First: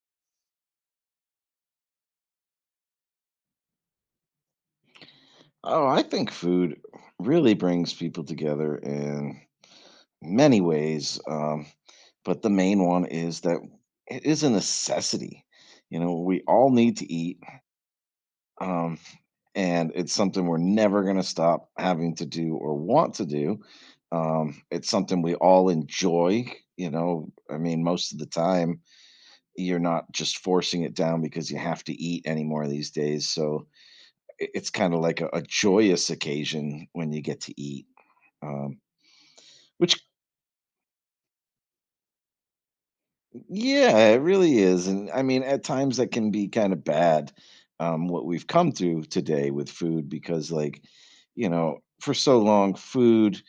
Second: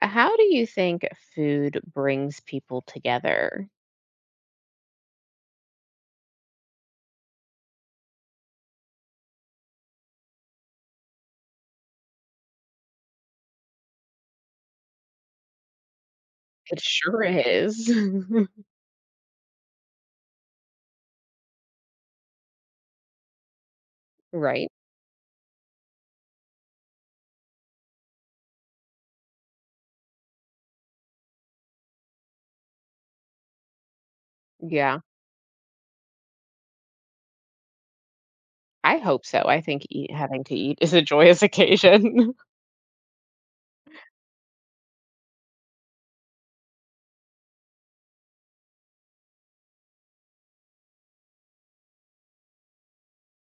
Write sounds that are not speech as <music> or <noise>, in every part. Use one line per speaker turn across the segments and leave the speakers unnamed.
How do you think food brings people together?
Oh, I think food really brings people together in many ways. But the main one is that it is a necessity. You know, we all
It
need to
sure
eat.
is. <laughs>
Um, and it's something we're never going to stop having to do or want to do.
Right?
It's something we all enjoy. You know, I mean, most of the time, you're not just forcing it down because you have to eat anymore these days. So it's kind of
Yeah,
like a joyous occasion when you get to eat. Um,
I hope so. I think
which
having to eat is a joyous occasion.
yeah, it really is, and I mean, at times that can be kind of bad, what we've come through today with food because, like, you know, for so long, food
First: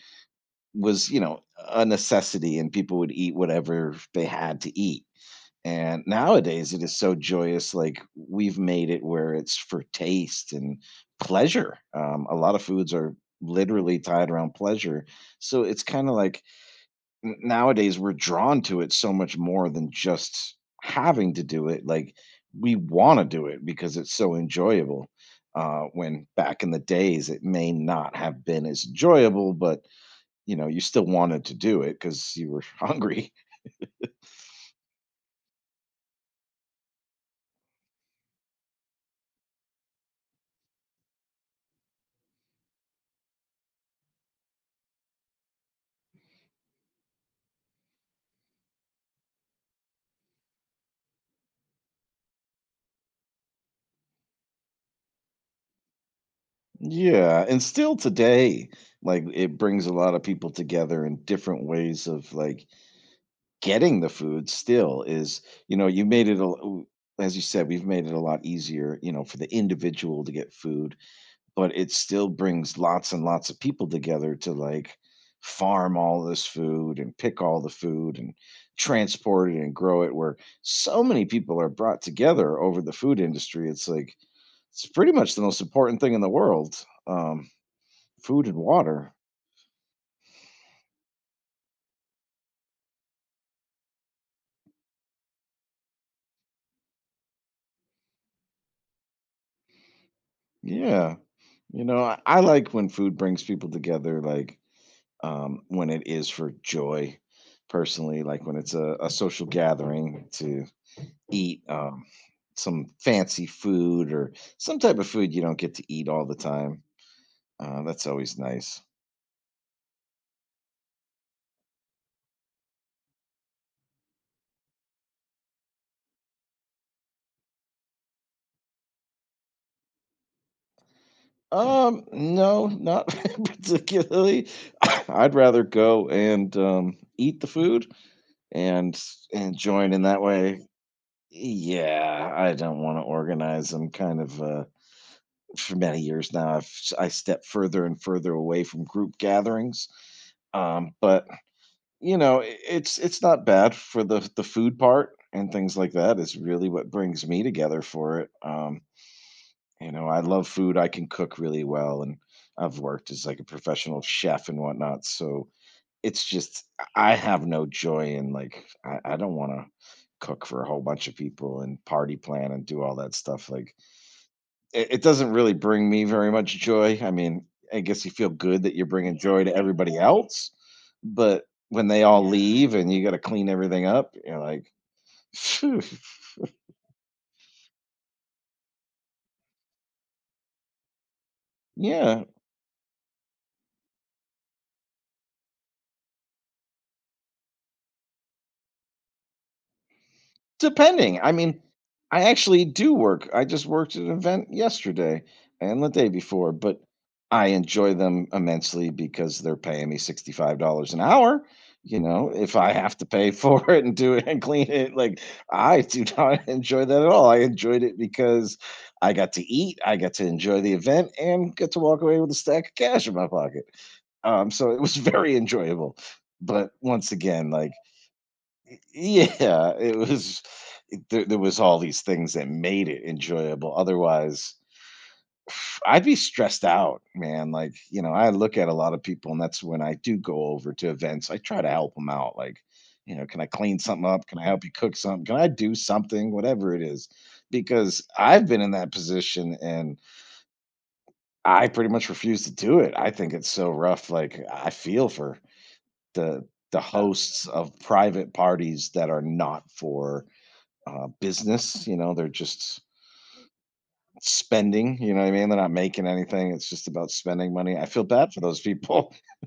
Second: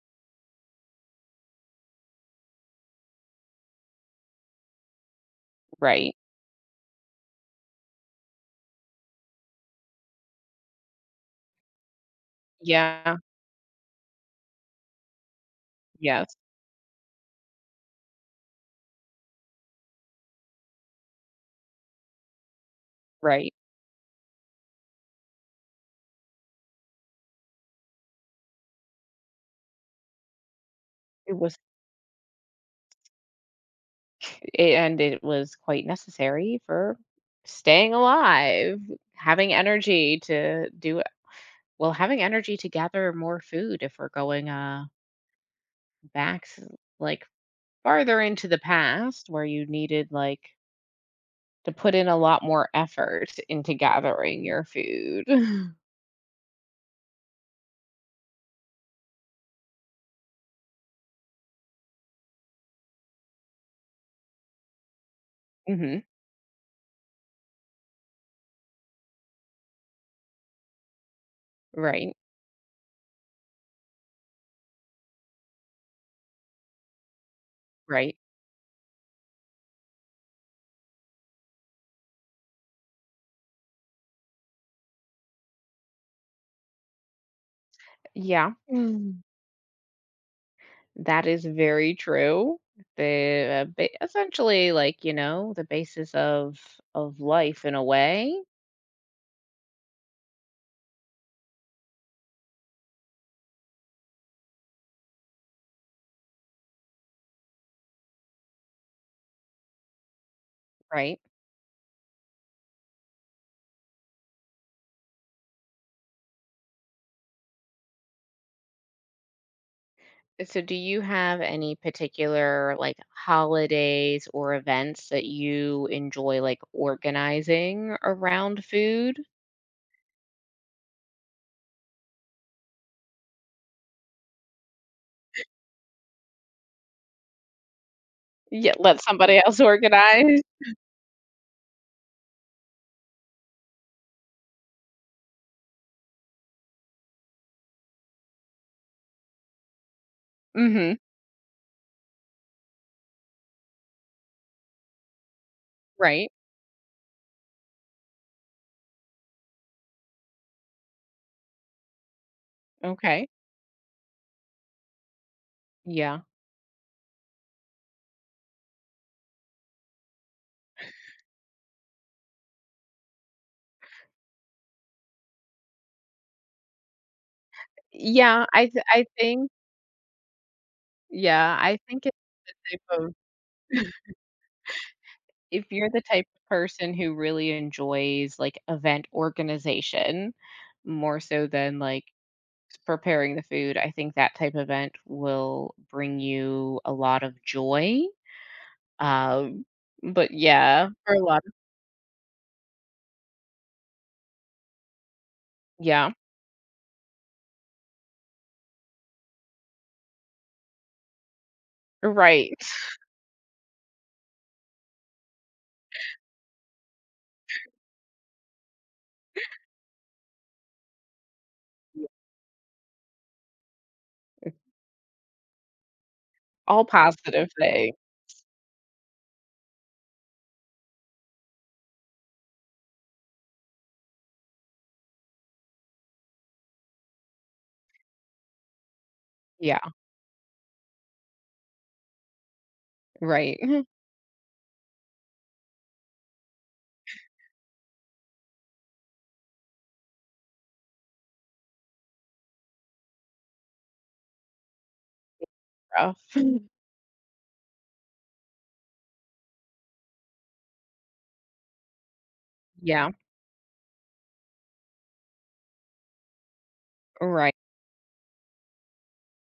was, you know, a necessity and people would eat whatever they had to eat.
<laughs>
And
Right?
nowadays it is so joyous, like we've made it where it's for taste and pleasure. A lot of foods are
Yeah.
literally tied around pleasure. So it's kind of
Yes.
like nowadays we're drawn to it so much more than just having to do it, like we want to do
Right.
it because it's so enjoyable when back in the days it may not have been as enjoyable, but you know you still
It
wanted to
was,
do it cuz you were <laughs> hungry.
and it was quite necessary for staying alive, having energy to do well, having energy to gather more food if we're going back like farther into the past where you needed like to put in a lot more effort into gathering your food. <laughs>
Yeah, and still today, like it brings a lot of people together in different ways of like getting the food still is, you know,
Mhm.
you made it as you said, we've made it a lot easier, you know, for the individual to get food, but it
Right,
still brings lots and lots of people together to like farm all this food and pick all the
right.
food and transport it and grow it, where so many people are brought together over the food industry. It's like it's pretty much the most important thing in the world, um, food
Yeah.
and water.
Mm. That is very true. The, ba Essentially, like, the basis of life in a way,
Yeah, you know, I like when food brings people together, like when it is for joy personally, like when it's a social gathering to
right?
eat, some fancy food or some type of food you don't get to eat all the time. That's always nice.
So do you have any particular, like, holidays or events that you enjoy, like, organizing around food?
Hmm. No, not <laughs> particularly. <coughs> I'd rather go and eat the food
Yeah,
and
let somebody <laughs> else
join in that
organize.
way. Yeah, I don't want to organize. I'm kind of for many years now. I've s- I have I step further and further away from group gatherings.
Mhm.
But you know, I it's not bad for the food part, and things like that
Right.
is really what brings me together for it. You know, I love food, I can cook really well, and I've worked as,
Okay.
like, a professional chef and whatnot, so
Yeah.
it's just I have no joy in, like, I don't wanna cook for a whole bunch of people and party plan and do all that stuff, like, it doesn't really bring me very much joy. I mean, I guess you feel
Yeah,
good that you're
I
bringing joy
think,
to everybody else, but
yeah, I
when they
think it's
all leave
type
and you got
of
to clean everything up, you're like,
if
phew,
you're the type of person who really enjoys, like, event organization more so than, like,
yeah.
preparing the food, I think that type of event will bring you a lot of joy, um, but yeah, for
Depending,
a
I
lot of
mean, I actually do work. I just worked at an event yesterday and the day
yeah,
before, but I enjoy them immensely because they're paying me $65 an hour. You know,
right.
if I have
<laughs>
to pay <laughs> for it and do it and clean it, like I do not <laughs> enjoy that at all. I enjoyed it because I got to eat, I got to enjoy the event, and get to walk away with a stack of cash in my pocket. So it was <laughs> very enjoyable. But
All
once again,
positive
like,
thing.
<laughs> yeah, it was there was all these things that made it enjoyable, otherwise <sighs> I'd be stressed out, man, like, you know, I look at a lot of people, and that's
Yeah,
when I do go over to events, I try to help them out, like, you know, "Can I
right.
clean
<laughs>
something up? Can I help you cook something? Can I do something?" Whatever it is, because I've been in that position, and I pretty much refuse to do it, I think it's so rough, like, I feel for
Rough.
the the hosts of private parties that are not for, business, you know, they're just
Yeah,
spending, you know what I mean? They're not making anything. It's just about spending
right.
money. I feel bad for those people. <laughs>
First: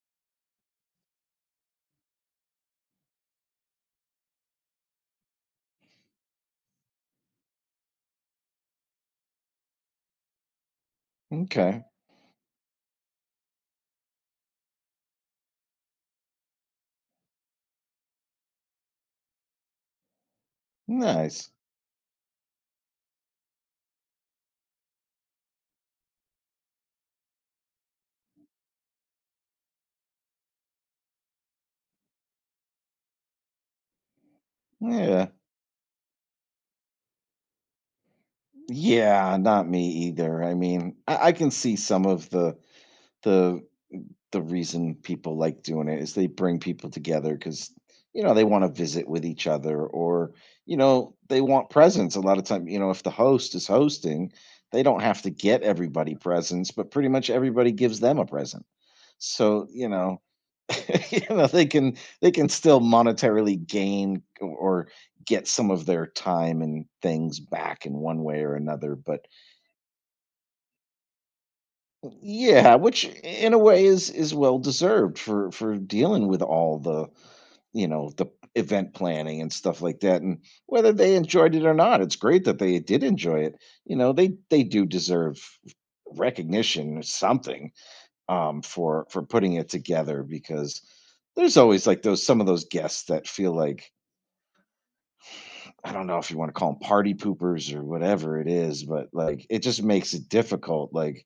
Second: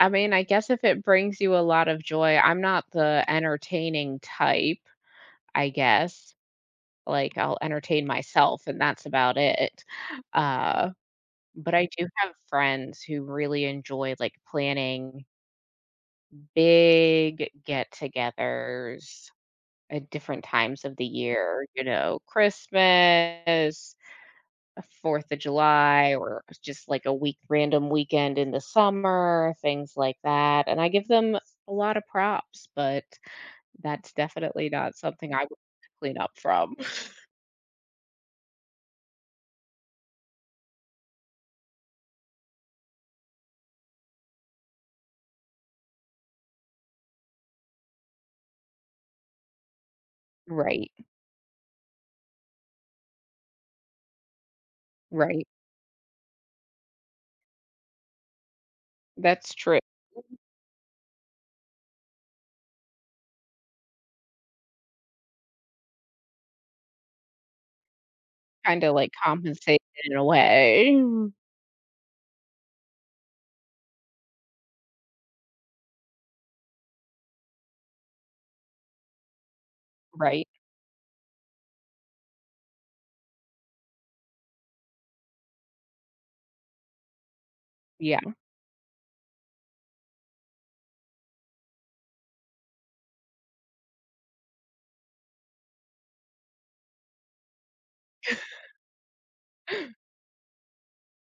I mean, I guess if it brings you a lot of joy, I'm not the entertaining type, I guess. Like, I'll entertain myself, and that's about it. Uh, but
Okay.
I do have friends who really enjoy, like, planning big get-togethers at different times of the
Nice.
year, you know, Christmas, 4th of July, or just, like, a week random weekend in the summer, things like that, and I give them a lot of props, but that's definitely not
Yeah.
something I would clean up from. <laughs>
Yeah, not me either. I mean, I can see some of the the reason people like doing it is they bring people together because you know they want to visit with each other, or you
Right,
know they want presents a lot of time, you know, if the host is hosting, they don't have to
right.
get everybody presents, but pretty much everybody gives them a present.
That's
So
true.
you know, <laughs> you know they can still monetarily gain or get some of their time and things back in one way or
Kinda,
another.
like,
But
compensated in a way.
yeah, which in a way is well deserved for dealing with all the, you know, the event planning and stuff like that, and
Right.
whether they enjoyed it or not, it's great that they did enjoy it. You know, they do deserve recognition or something,
Yeah.
um, for putting it together, because there's always like those some of those guests that feel like, I don't know if you want to call them party poopers or whatever it is, but like it just makes it difficult. Like,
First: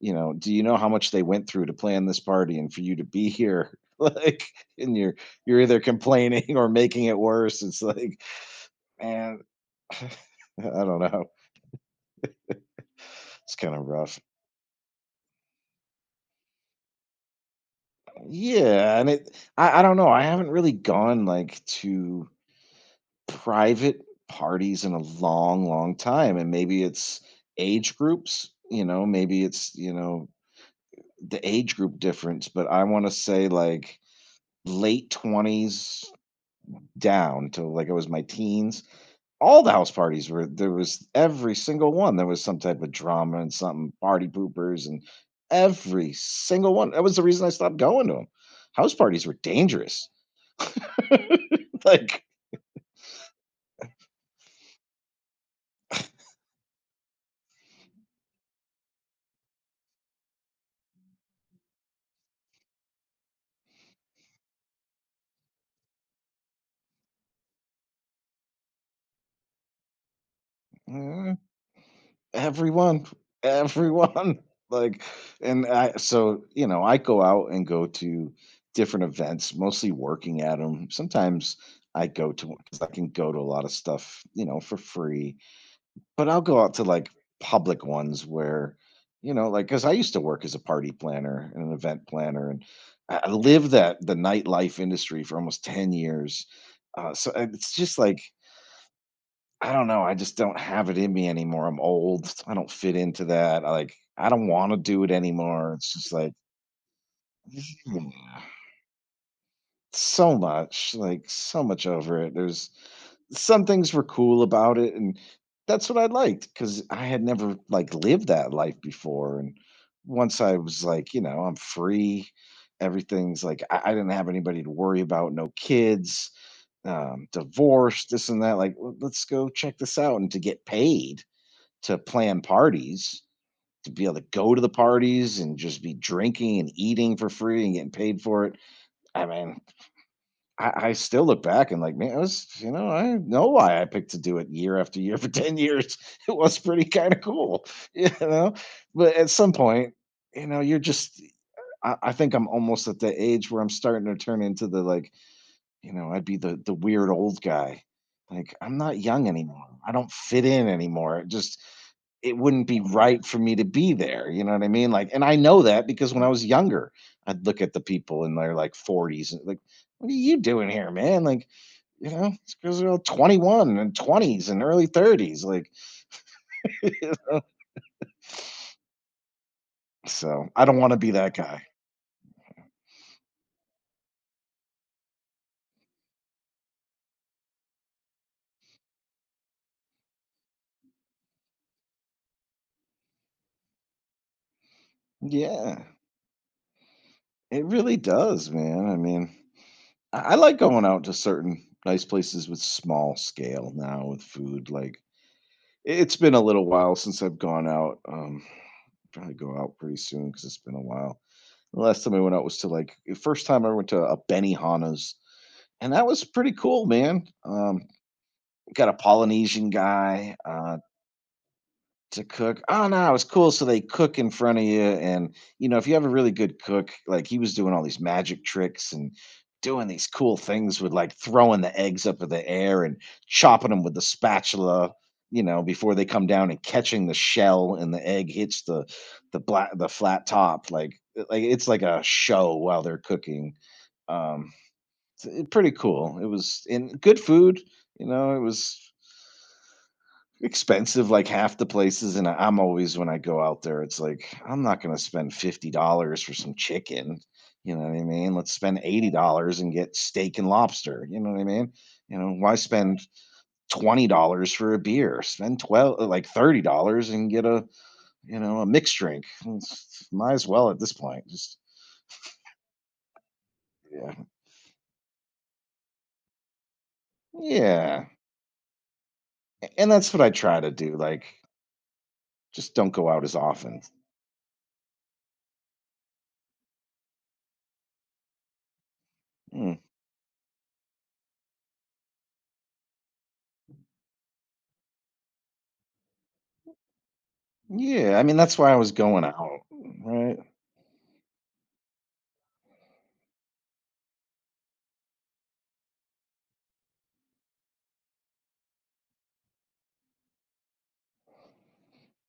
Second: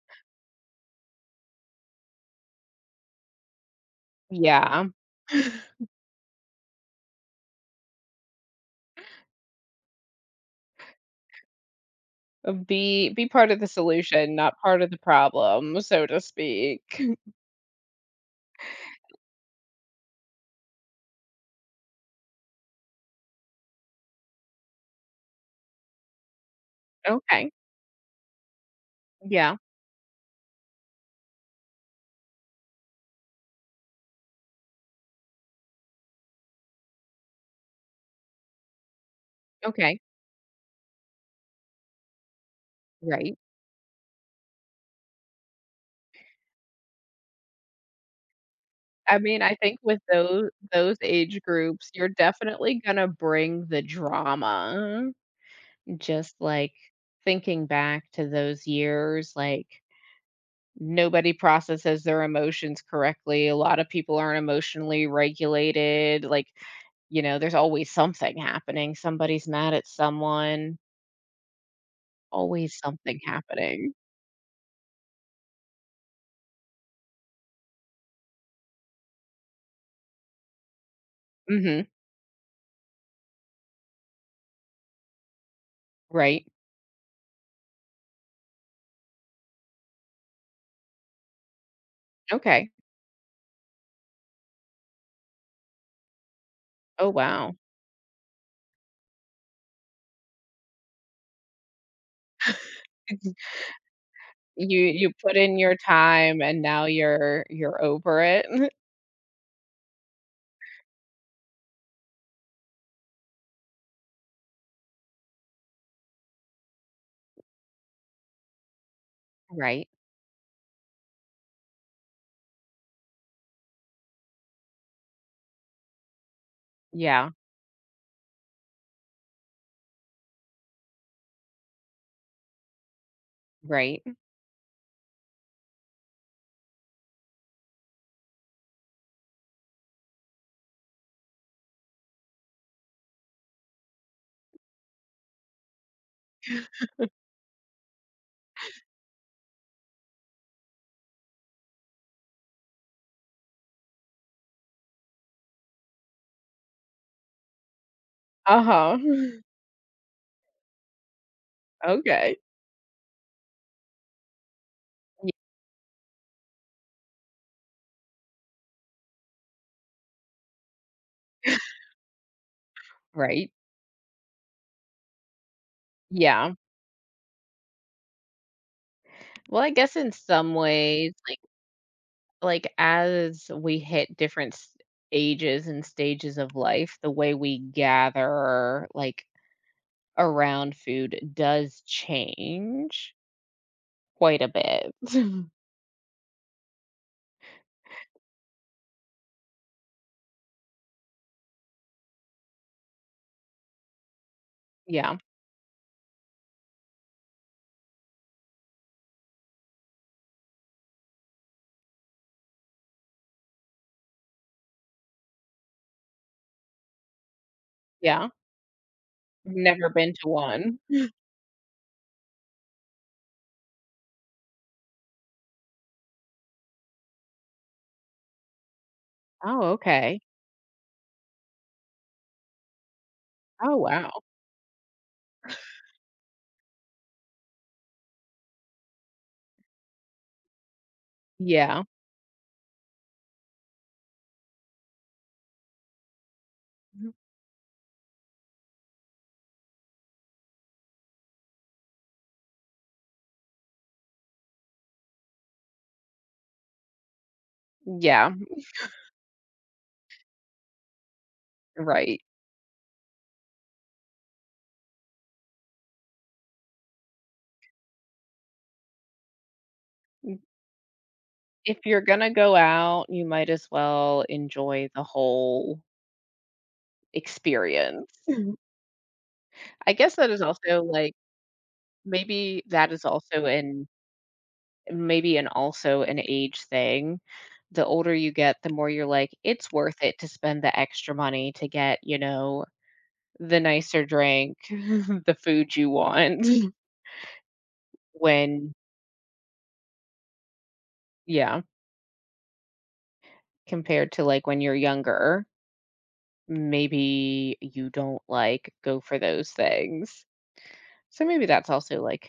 you know, do you know how much they went through to plan this party and for you to be here? <laughs> Like,
Yeah.
and you're either
<laughs>
complaining or making it worse. It's like, man, I don't know.
Be part
It's
of the
kind of rough.
solution, not part of the problem, so to speak.
Yeah, and it I don't know. I haven't really gone like to private parties in a long, long time. And maybe it's
Okay.
age groups, you know, maybe
Yeah.
it's, you know, the age group difference. But I want to say like late 20s down to like it was my teens. All the house
Okay.
parties were there was every single one. There was some type of drama
Right.
and something, party poopers and every single one. That was the reason I stopped going to them. House
I
parties were
mean, I think with
dangerous. <laughs>
those age groups, you're
Like,
definitely gonna bring the drama. Just, like, thinking back to those years, like nobody processes their emotions correctly. A lot of people aren't emotionally regulated. Like, there's always something happening. Somebody's mad at someone,
eh,
always
everyone,
something happening.
everyone. <laughs> Like, and so, you know, I go out and go to different events, mostly working at them. Sometimes
Mhm.
I go to because I can go to a lot of stuff, you know, for free, but I'll
Right.
go out to like public ones where, you know, like, because I used to work as a party planner and an event planner, and
Okay.
I lived that the nightlife industry for almost 10 years.
Oh,
So
wow.
it's just like, I don't know, I just don't have it in me anymore, I'm old, I don't fit into that, like, I don't wanna
You
do it
you put in
anymore,
your
it's just like
time and now you're over
<sighs>
it. <laughs>
so much, like, so much over it, there's some things were cool about it, and that's what I liked because I had never, like, lived that life before, and
Right.
once I was like, you know, I'm free, everything's like I didn't have anybody to worry about, no kids,
Yeah.
divorce, this and that, like, "Well, let's go check this out," and to get paid to plan parties, to
Right.
be able to go to the parties and just be drinking and eating for free and getting paid for it. I mean, I still look back and like, man, it was, you know, I know why I picked to do it year after year for 10 years. <laughs> It was pretty kind of cool, <laughs> you know? But at some point, you know, you're just, I think I'm almost at the age where I'm starting to turn into the like, you know, I'd be the weird old guy. Like, I'm not
Uh-huh.
young
<laughs>
anymore. I don't fit in anymore. It just, it
Okay.
wouldn't be right for me to be there. You know what I mean? Like, and I know that because when I was younger, I'd look at the people in their like 40s and like, what are you doing here, man? Like, you know, these girls are all
Right.
21 and 20s and early 30s. Like,
Yeah.
<laughs> you know?
Well, I guess in
So
some
I don't want to be
ways,
that
like
guy.
like, as we hit different s ages and stages of life, the way we gather, like, around food does change quite a bit. <laughs>
Yeah, it really does, man. I mean, I like going out to certain nice places with small scale now with food. Like,
Yeah,
it's been a little while since I've gone out. Probably go out pretty soon because it's been a while. The last time I went out was to like the first time I went to a Benihana's, and that was pretty cool, man.
yeah.
Got a Polynesian
Never been to
guy
one.
to cook. Oh no, it was cool. So they cook in front of you, and you know if you have a really good cook, like he was doing all these magic tricks and
Oh,
doing these
okay.
cool things with like throwing the eggs up in the air and chopping
Oh,
them with the
wow.
spatula. You know, before they come down, and catching the shell, and the egg hits the flat top, like it's like
Yeah.
a show while they're cooking, um, it's, eh, pretty cool. It was in
Mhm.
good food, you know, it was expensive like half the places, and I'm always when I go out there, it's like, I'm not gonna spend $50 for some chicken, you know what I mean?
Yeah,
Let's spend $80 and get steak and lobster, you know what I mean? You
right.
know, why spend $20 for a beer? Spend 12 like $30 and get a, you know, a mixed drink. It's- Might
M
as well at this point, just
If you're gonna go out, you might as
yeah.
well enjoy the whole
Yeah,
experience. <laughs>
and
I
that's
guess
what I
that is
try to
also,
do,
like
like
maybe
just don't
that is
go out as
also
often.
an maybe an also an age thing. The older you get, the more you're like, it's
Mm.
worth it to spend the extra money to get, the nicer drink, <laughs> the food you want <laughs>
Yeah, I mean, that's why
when
I was going out, right?
yeah, compared to like when you're younger, maybe you don't like go for those things. So maybe that's also like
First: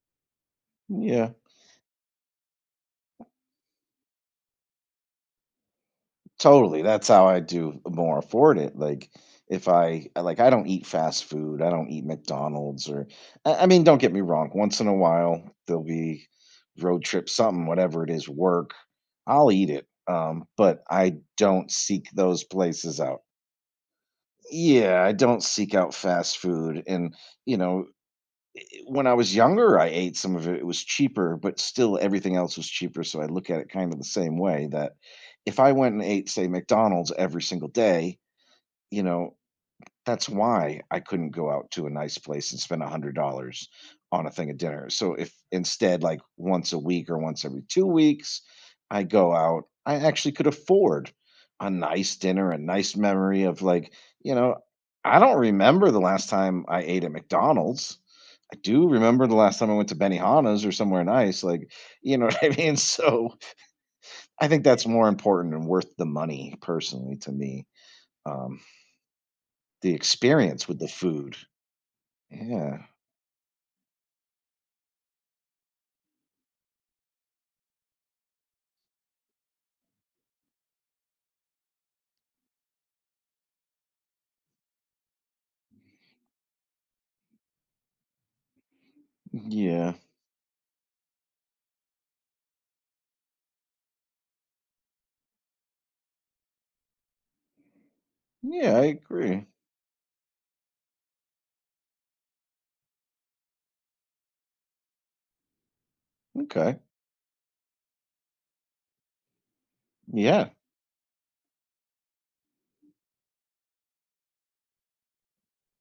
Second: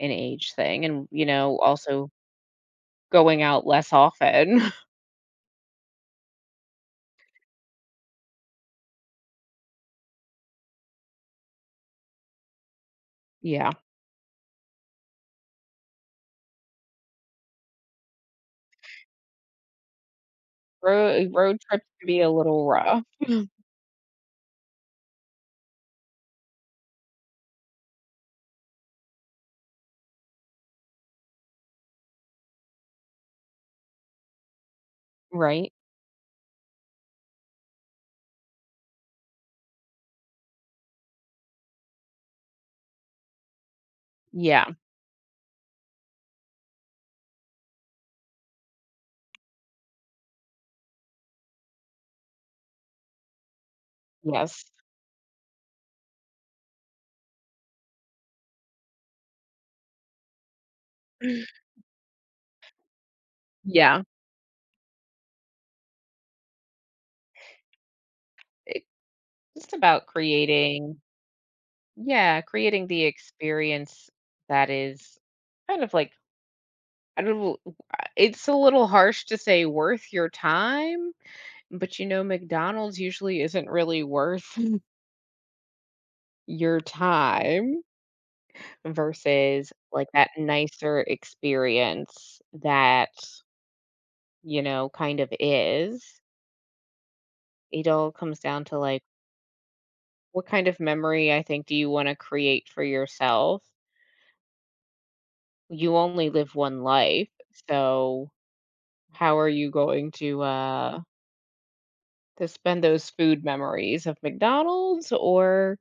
an age thing, and
Yeah,
also going out less often. <laughs>
totally. That's how I do more afford it. Like, if like, I don't eat fast food. I don't eat McDonald's, or I
Yeah.
mean, don't get me wrong. Once in a while, there'll be road trip, something, whatever it is, work. I'll eat it. But I
Road
don't
trips can
seek
be a
those
little
places
rough,
out. Yeah, I don't seek out fast food. And, you know, when I was younger, I ate some of it. It was cheaper, but still everything else was cheaper, so I look at it kind of the same way that if I
right?
went and ate, say, McDonald's every single day, you know, that's why I couldn't go out to a nice place and spend $100 on a thing of
Yeah.
dinner. So if instead, like once a week or once every 2 weeks, I go out, I actually could afford a nice dinner, a nice memory of like, you know,
Yes.
I don't remember the last time I ate at McDonald's. I do remember the last time I went to Benihana's or somewhere nice, like, you know, <laughs> what I mean? So,
Yeah,
I think that's more important and worth the money personally to me. Um,
it's just
the
about
experience with the
creating
food.
yeah,
Yeah.
creating the experience that is kind of like I don't know. It's a little harsh to say worth your time, but McDonald's usually isn't really worth <laughs> your time versus
Yeah.
like that nicer experience that, kind of is. It all comes down
Yeah,
to
I
like
agree.
what kind of memory I think do you want to create for yourself, you only live
Okay.
one life, so how are you going to
Yeah,
uh to spend those food memories of McDonald's, or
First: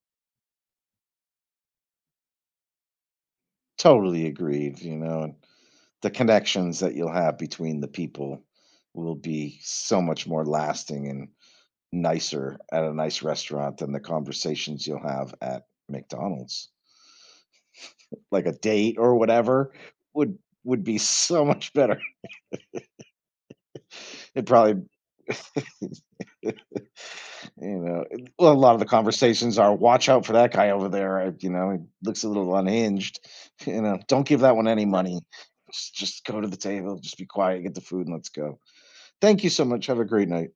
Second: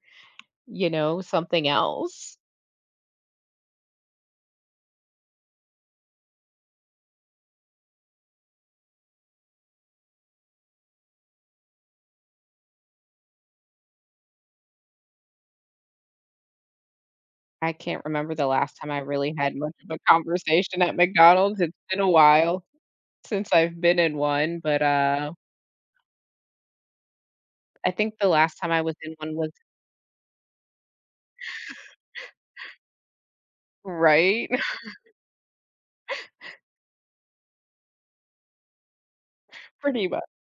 something else?
totally agreed, you know, and the connections that you'll have between the people will be so much more lasting and nicer at a nice restaurant than the conversations you'll have at McDonald's.
I can't remember
Like
the
a
last time
date
I
or
really had
whatever
much of a
would
conversation at
be so
McDonald's.
much
It's
better.
been a
<laughs>
while since I've been in
It
one, but
probably, you
I
know,
think the
well, a
last time
lot of
I
the
was in one was
conversations are watch out for that guy over there. You know, he looks a little unhinged. <laughs> You
<laughs>
know, don't give
right,
that one any money. Just go to the table, just be quiet, get the food, and let's go. Thank you so
<laughs>
much. Have a
pretty much.
great night.